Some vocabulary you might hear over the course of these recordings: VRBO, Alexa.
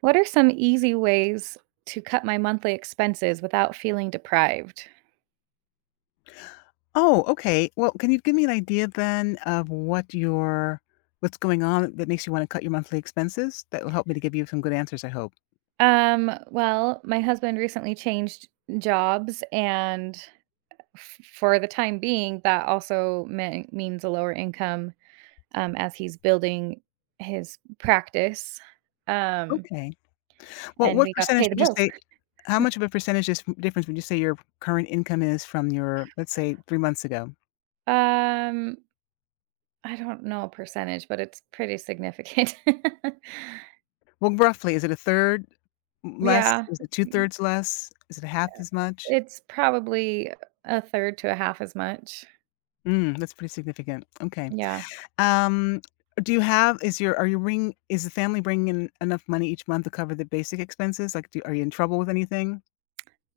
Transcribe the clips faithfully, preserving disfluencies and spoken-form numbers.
What are some easy ways to cut my monthly expenses without feeling deprived? Oh, okay. Well, can you give me an idea then of what your what's going on that makes you wanna cut your monthly expenses? That will help me to give you some good answers, I hope. Um, well, my husband recently changed jobs and f- for the time being that also meant, means a lower income um, as he's building his practice. Um, Okay. Well, and what we got to pay percentage the would you bills. say how much of a percentage is difference would you say your current income is from your, let's say, three months ago? Um, I don't know a percentage, but it's pretty significant. Well, roughly, is it a third less? Yeah. Is it two-thirds less? Is it half as much? It's probably a third to a half as much. Mm, that's pretty significant. Okay. Yeah. Um, do you have is your are you bring is the family bringing in enough money each month to cover the basic expenses? Like, do are you in trouble with anything?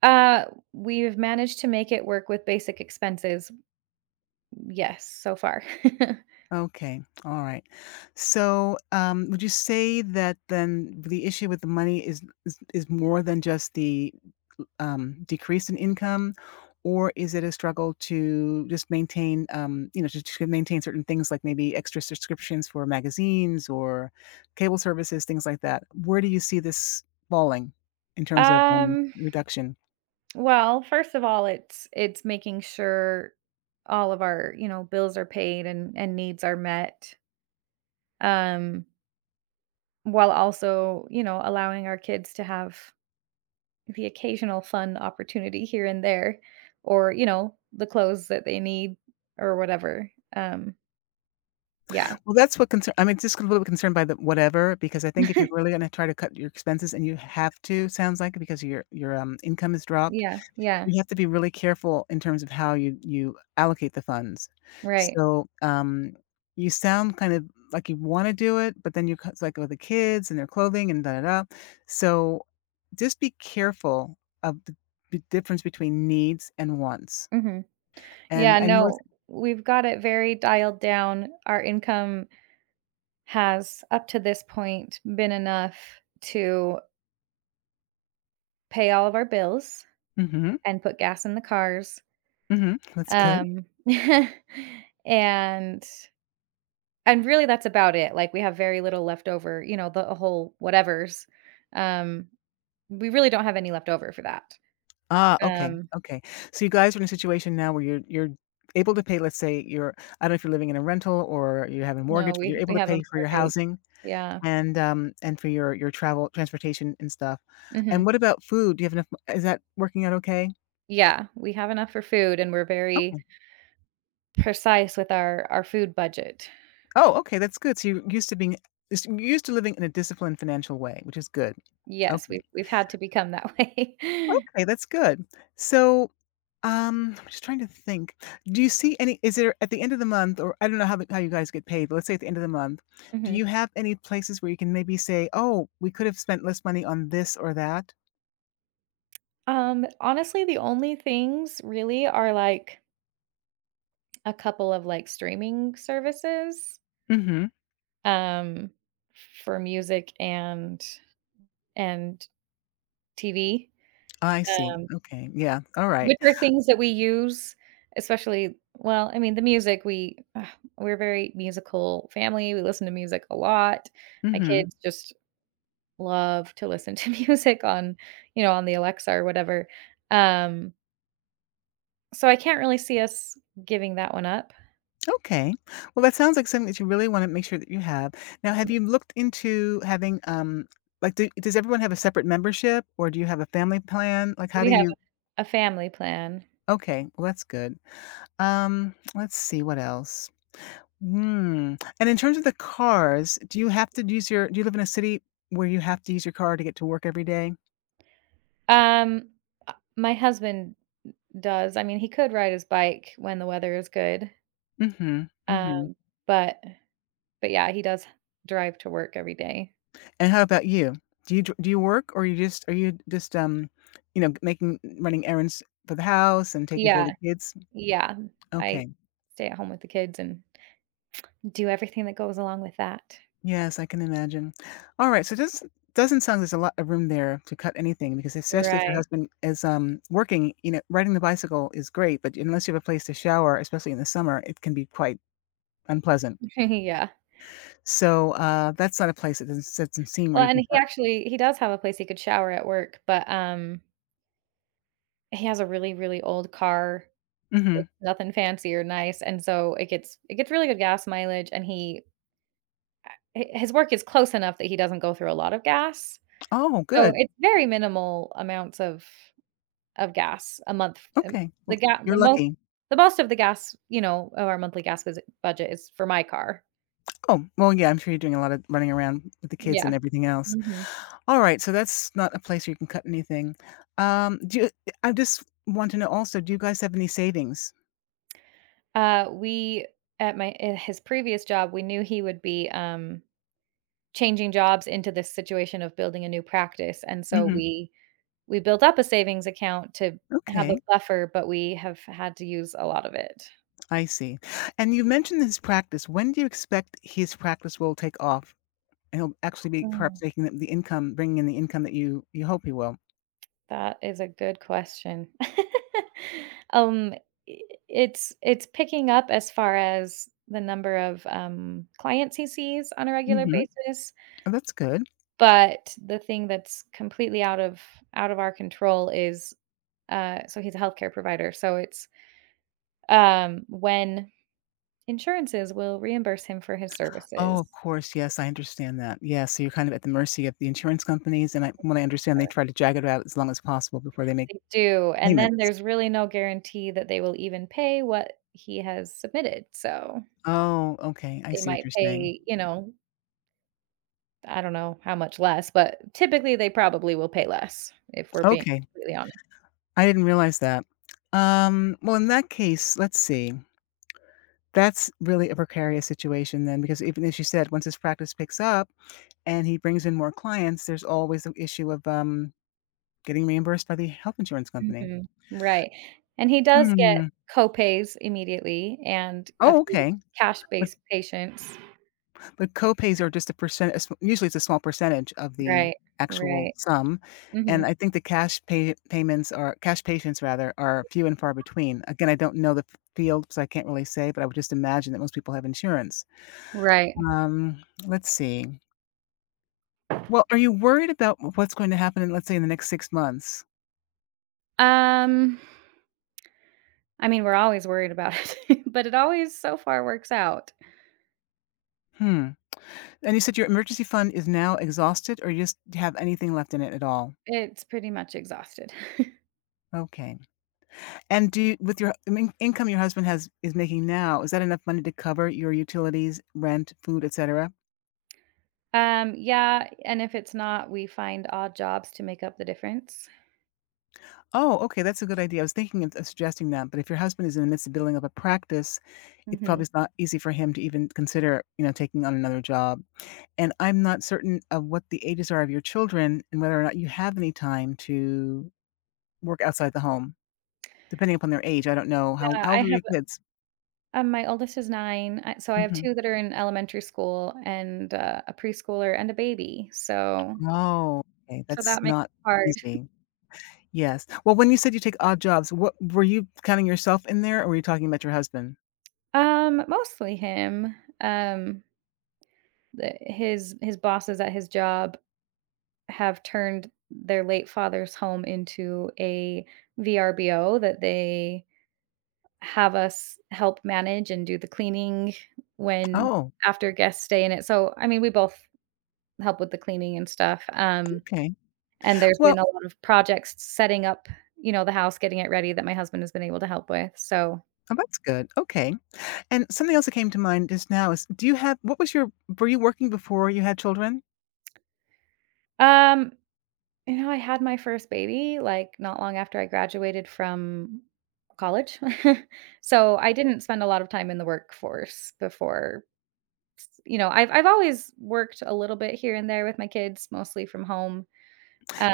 Uh, we've managed to make it work with basic expenses. Yes, so far. Okay, all right. So, um, would you say that then the issue with the money is is, is more than just the um, decrease in income, or is it a struggle to just maintain, um, you know, to, to maintain certain things like maybe extra subscriptions for magazines or cable services, things like that? Where do you see this falling in terms of um, um, reduction? well, first of all, it's it's making sure all of our, you know, bills are paid and and needs are met. Um, while also, you know, allowing our kids to have the occasional fun opportunity here and there or, you know, the clothes that they need or whatever. Um, yeah. Well, that's what concern. I'm just a little bit concerned by the whatever because I think if you're really going to try to cut your expenses and you have to, sounds like because your your um, income is dropped. Yeah. Yeah. You have to be really careful in terms of how you you allocate the funds. Right. So, um, you sound kind of like you wanna do it, but then you c it's like, with the kids and their clothing and da, da, da. So, just be careful of the the difference between needs and wants. Mhm. And Yeah, I know it's no, we've got it very dialed down. Our income has, up to this point, been enough to pay all of our bills mhm, and put gas in the cars. mhm, that's good. Um, and and really that's about it. Like, we have very little left over, you know, the whole whatevers. Um, we really don't have any left over for that. Ah, okay, Um, okay. So you guys are in a situation now where you're you're able to pay, let's say, you're I don't know if you're living in a rental or you have a no, mortgage, but you're we able we to have a pay for your mortgage. housing. Yeah. And, um, and for your your travel transportation and stuff. And Mhm. what about food? Do you have enough m is that working out okay? Yeah, we have enough for food, and we're very Okay. precise with our our food budget. Oh, okay, that's good. So you're used to being is you're used to living in a disciplined financial way, which is good. Yes, we've Okay. we've had to become that way. Okay, that's good. So, um, I'm just trying to think. Do you see any is there at the end of the month or I don't know how the how you guys get paid, but let's say at the end of the month, do Mhm. you have any places where you can maybe say, "Oh, we could have spent less money on this or that?" Um, honestly, the only things really are, like, a couple of, like, streaming services, Mhm. um, for music and and T V, I see. um, Okay. Yeah. Alright. which are things that we use, especially, well, I mean, the music we ugh, we're a very musical family, we listen to music a lot. My Mhm. kids just love to listen to music on, you know, on the Alexa or whatever. Um, so I can't really see us giving that one up. Okay. Well, that sounds like something that you really want to make sure that you have. Now, have you looked into having, um, like, do, does everyone have a separate membership or do you have a family plan? Like, how We do have you? a family plan. Okay. Well, that's good. Um, let's see what else. Hmm. And in terms of the cars, do you have to use your, do you live in a city where you have to use your car to get to work every day? Um, uh, my husband does. I mean, he could ride his bike when the weather is good. Mm-hmm. Mm-hmm. Um, but but yeah, he does drive to work every day. And how about you? Do you, dr- do you work or you just, are you just, um, you know, making, running errands for the house and taking care of the Yeah. kids? Yeah. I Okay. stay at home with the kids and do everything that goes along with that. Yes, I can imagine. Alright, so just doesn't sound like there's a lot of room there to cut anything because especially if your Right. husband is, um, working, you know, riding the bicycle is great, but unless you have a place to shower, especially in the summer, it can be quite unpleasant. Yeah. So, uh, that's not a place that doesn't doesn't seem where Well, you and can he cut actually he does have a place he could shower at work, but um he has a really, really old car. mhm. It's nothing fancy or nice, and so it gets it gets really good gas mileage, and he hi his work is close enough that he doesn't go through a lot of gas. Oh, So good. it's very minimal amounts of of gas a month, um, Okay. the Well, gas, the you're most lucky. the most of the gas, you know, of our monthly gas bus budget is for my car. Oh, well, yeah, I'm sure you're doing a lot of running around with the kids Yeah. and everything else. Mhm. Alright, so that's not a place where you can cut anything. Um, do you I just want to know also, do you guys have any savings? Uh, we At my at his previous job, we knew he would be, um, changing jobs into this situation of building a new practice, and so Mhm. we We built up a savings account to have Okay, a buffer, but we have had to use a lot of it. I see. And you mentioned his practice. When do you expect his practice will take off and he'll actually be Mm, perhaps making the the income, bringing in the income that you you hope he will? that is a good question. Um, I it's it's picking up as far as the number of, um, clients he sees on a regular Mhm. basis, Oh, that's good. but the thing that's completely out of out of our control is, uh so he's a healthcare provider, so it's, um, when insurances will reimburse him for his Oh, services. of course. Yes, I understand that. Yeah, so you're kind of at the mercy of the insurance companies, and I, when I understand, they try to drag it out as long as possible before they make They do, and then payments. there's really no guarantee that they will even pay what he has submitted, so Oh, okay. I they see what might you're saying. pay, you know, I don't know how much less, but typically they probably will pay less if we're being Okay, completely honest. I didn't realize that. Um, well, in that case, let's see. That's really a precarious situation then, because even as you said, once his practice picks up and he brings in more clients, there's always the issue of, um, getting reimbursed by the health insurance company. Mhm. Right, and he does get Hmm. copays immediately and a Oh, few okay. But cash-based patients. but co-pays are just a percent a sm usually it's a small percentage of the Right, actual right. sum, and Mhm. I think the cash pay payments are cash patients rather, are few and far between. Again, I don't know the f field, so I can't really say, but I would just imagine that most people have insurance. Right. Um, let's see. Well, are you worried about what's going to happen in, let's say, in the next six months? Um, I mean, we're always worried about it, but it always so far works out. Hmm, and you said your emergency fund is now exhausted or you just have anything left in it at all? It's pretty much exhausted. Okay, and do you with your I mean, income your husband has is making now, is that enough money to cover your utilities, rent, food, etcetera? Um, yeah, and if it's not, we find odd jobs to make up the difference. Oh, okay, that's a good idea. I was thinking of of suggesting that, but if your husband is in the midst of building up a practice, it Mhm. probably is not easy for him to even consider, you know, taking on another job, and I'm not certain of what the ages are of your children and whether or not you have any time to work outside the home, depending upon their age, I don't know. How Yeah, How I old are have your kids? um, my oldest is nine, I so I have Mhm. two that are in elementary school and, uh, a preschooler and a baby, so Oh, okay, so that that's makes not it hard. easy. Yes. Well, when you said you take odd jobs, what were you counting yourself in there, or were you talking about your husband? Um, mostly him. Um, the his his bosses at his job have turned their late father's home into a V R B O that they have us help manage and do the cleaning when Oh, after guests stay in it. So, I mean, we both help with the cleaning and stuff, um, okay. and there's been a Well, lot of projects setting up, you know, the house, getting it ready that my husband has been able to help with. So, oh, that's good, okay. And something else that came to mind just now is, do you have what was your were you working before you had children? um you know, I had my first baby, like, not long after I graduated from college. So, I didn't spend a lot of time in the workforce before, you know, I've I've always worked a little bit here and there with my kids, mostly from home.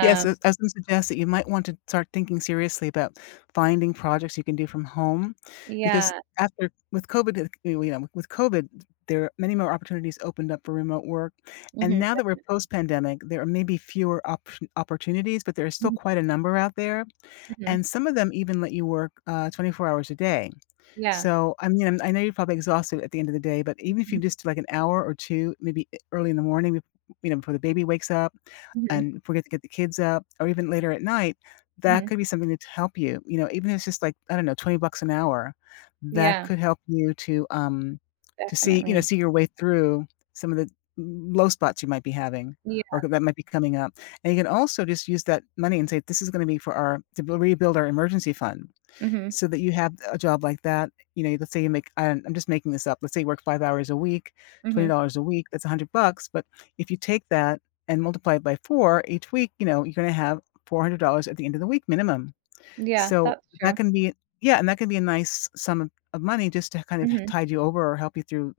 Yes, I was I was gonna suggest that you might want to start thinking seriously about finding projects you can do from home, because yeah. after with COVID, uh, you know, with COVID, there are many more opportunities opened up for remote work, and Mhm, now that we're post-pandemic, there are maybe fewer option opportunities, but there are still mhm, quite a number out there, mhm, and some of them even let you work, uh, twenty-four hours a day. yeah. So, I mean, I know you're probably exhausted at the end of the day, but even if you Mhm, just do, like, an hour or two, maybe e early in the morning, you know, before the baby wakes up mhm, and if we get to get the kids up or even later at night, that mhm. could be something to help you. You know, even if it's just like, I don't know, twenty bucks an hour, that Yeah, could help you to, um, to see, you know, definitely. see your way through some of the low spots you might be having or Yeah. that might be coming up. And you can also just use that money and say, this is going to be for our, to bu- rebuild our emergency fund Mhm, so that you have a job like that, you know, let's say you make I'm I'm just making this up. Let's say you work five hours a week, mhm. twenty dollars a week, that's one hundred bucks, but if you take that and multiply it by four each week, you know, you're gonna have four hundred dollars at the end of the week minimum. Yeah, So that's that true. can be yeah, and that can be a nice sum of of money just to kind of Mhm. tide you over or help you through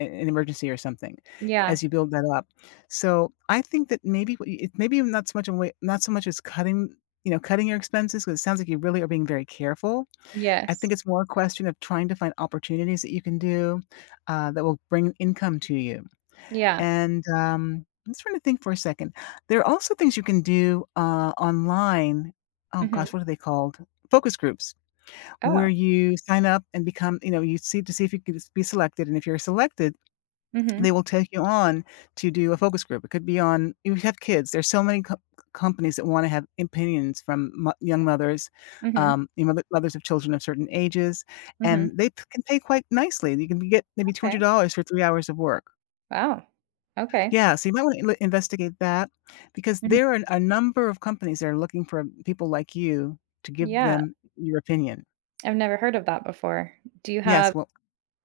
a an emergency or something Yeah. as you build that up. So I think that maybe what you it's maybe not so much a way not so much as cutting, you know, cutting your expenses, because it sounds like you really are being very careful. I Yes. think it's more a question of trying to find opportunities that you can do, uh, that will bring income to you, Yeah. and, um, I'm just trying to think for a second. There are also things you can do, uh, online oh Mhm. gosh, what are they called? Focus groups, where Oh. you sign up and become you know, you see to see if you can be selected, and if you're selected they Mhm, will take you on to do a focus group. It could be on if you have kids, there's so many co companies that wanna have opinions from mo young mothers, mhm, um, you know, the mothers of children of certain ages, mhm. and they p can pay quite nicely. You can get maybe Okay. two hundred dollars for three hours of work. Wow. Okay. Yeah, so you might wanna investigate that because Mhm. there are a number of companies that are looking for people like you to give Yeah, them your opinion. I've never heard of that before. Do you have Yes, well.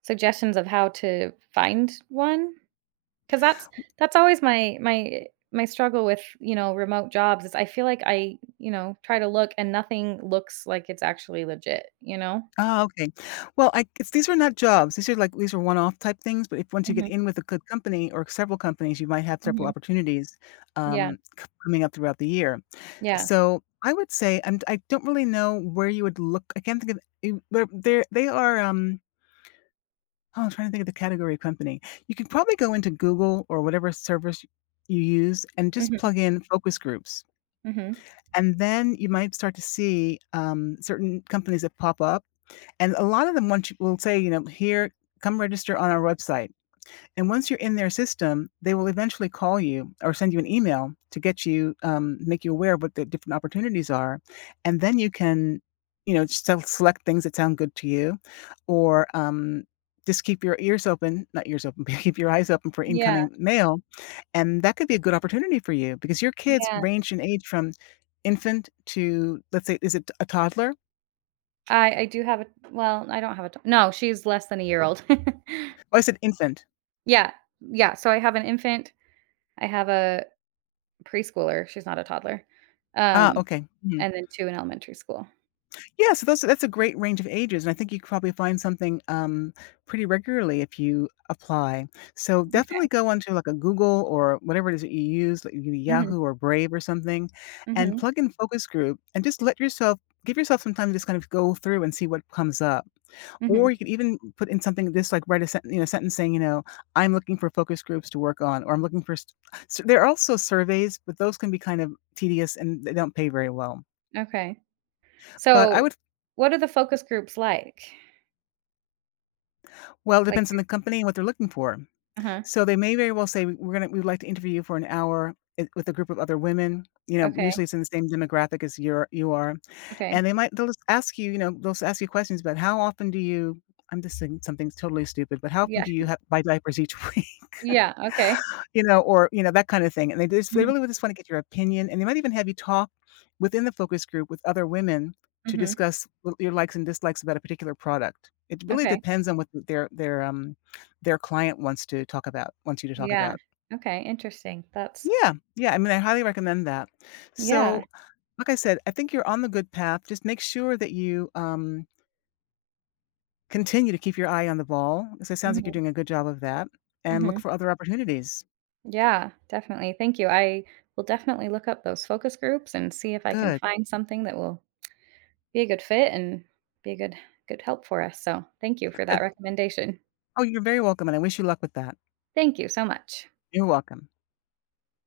suggestions of how to find one? Because that's that's always my my my struggle with, you know, remote jobs is I feel like I, you know, try to look and nothing looks like it's actually legit, you know? Ah, okay. Well, I it's these are not jobs. These are like these are one-off type things, but if once you get Mhm, in with a good company or several companies, you might have several mhm. opportunities, Yeah, um, c coming up throughout the year. yeah. So, I would say I'm and I do not really know where you would look. I can't think of you they're they're they are, um oh, I'm trying to think of the category of company. You could probably go into Google or whatever service you use and just Mhm, plug in focus groups, mhm. and then you might start to see, um, certain companies that pop up. And a lot of them want you will say, you know, "Here, come register on our website." And once you're in their system, they will eventually call you or send you an email to get you, um, make you aware of what the different opportunities are. And then you can, you know, sel select things that sound good to you or, um, just keep your ears open, not ears open, but keep your eyes open for Yeah, incoming mail. And that could be a good opportunity for you because your kids yeah. range in age from infant to, let's say, is it a toddler? I I do have a, well, I don't have a d no, she's less than a year old. Oh, I said infant. Yeah, yeah, so I have an infant, I have a preschooler, she's not a toddler, Ah, um, okay. Mhm. and then two in elementary school. Yeah, so those that's a great range of ages, and I think you could probably find something, um, pretty regularly if you apply. So definitely Okay. go onto, like, a Google or whatever it is that you use, like, maybe Mhm, Yahoo or Brave or something, and mhm, plug in focus group and just let yourself give yourself some time to just kind of go through and see what comes up. mhm, Or you could even put in something just, like, write a sent you know, sentence saying, you know, "I'm looking for focus groups to work on," or "I'm looking for" s s there are also surveys, but those can be kind of tedious, and they don't pay very well. okay. But I So, would. what are the focus groups like? Well, it Like, depends on the company and what they're looking for. uh-huh. So they may very well say, "We're gonna we'd like to interview you for an hour i- with a group of other women." You know, Okay, usually it's in the same demographic as you're you are, okay. and they might they'll just ask you, you know, they'll just ask you questions about how often do you I'm just saying something totally stupid, but how often Yeah, do you have buy diapers each week? yeah, okay. You know, or, you know, that kind of thing, and they just they Mhm, really just wanna get your opinion, and they might even have you talk within the focus group with other women to mhm, discuss w your likes and dislikes about a particular product. It really okay. depends on what their their, um, their client wants to talk about wants you to talk Yeah, about. okay, interesting. That's Yeah, yeah, I mean, I highly recommend that. yeah. So, like I said, I think you're on the good path, just make sure that you, um, continue to keep your eye on the ball, ball, 'cause it sounds like Mhm, you're doing a good job of that, and look mhm. for other opportunities. Yeah, definitely. Thank you. I will definitely look up those focus groups and see if I can Good, find something that will be a good fit and be a good good help for us, so thank you for that good. recommendation. Oh, you're very welcome, and I wish you luck with that. Thank you so much. You're welcome.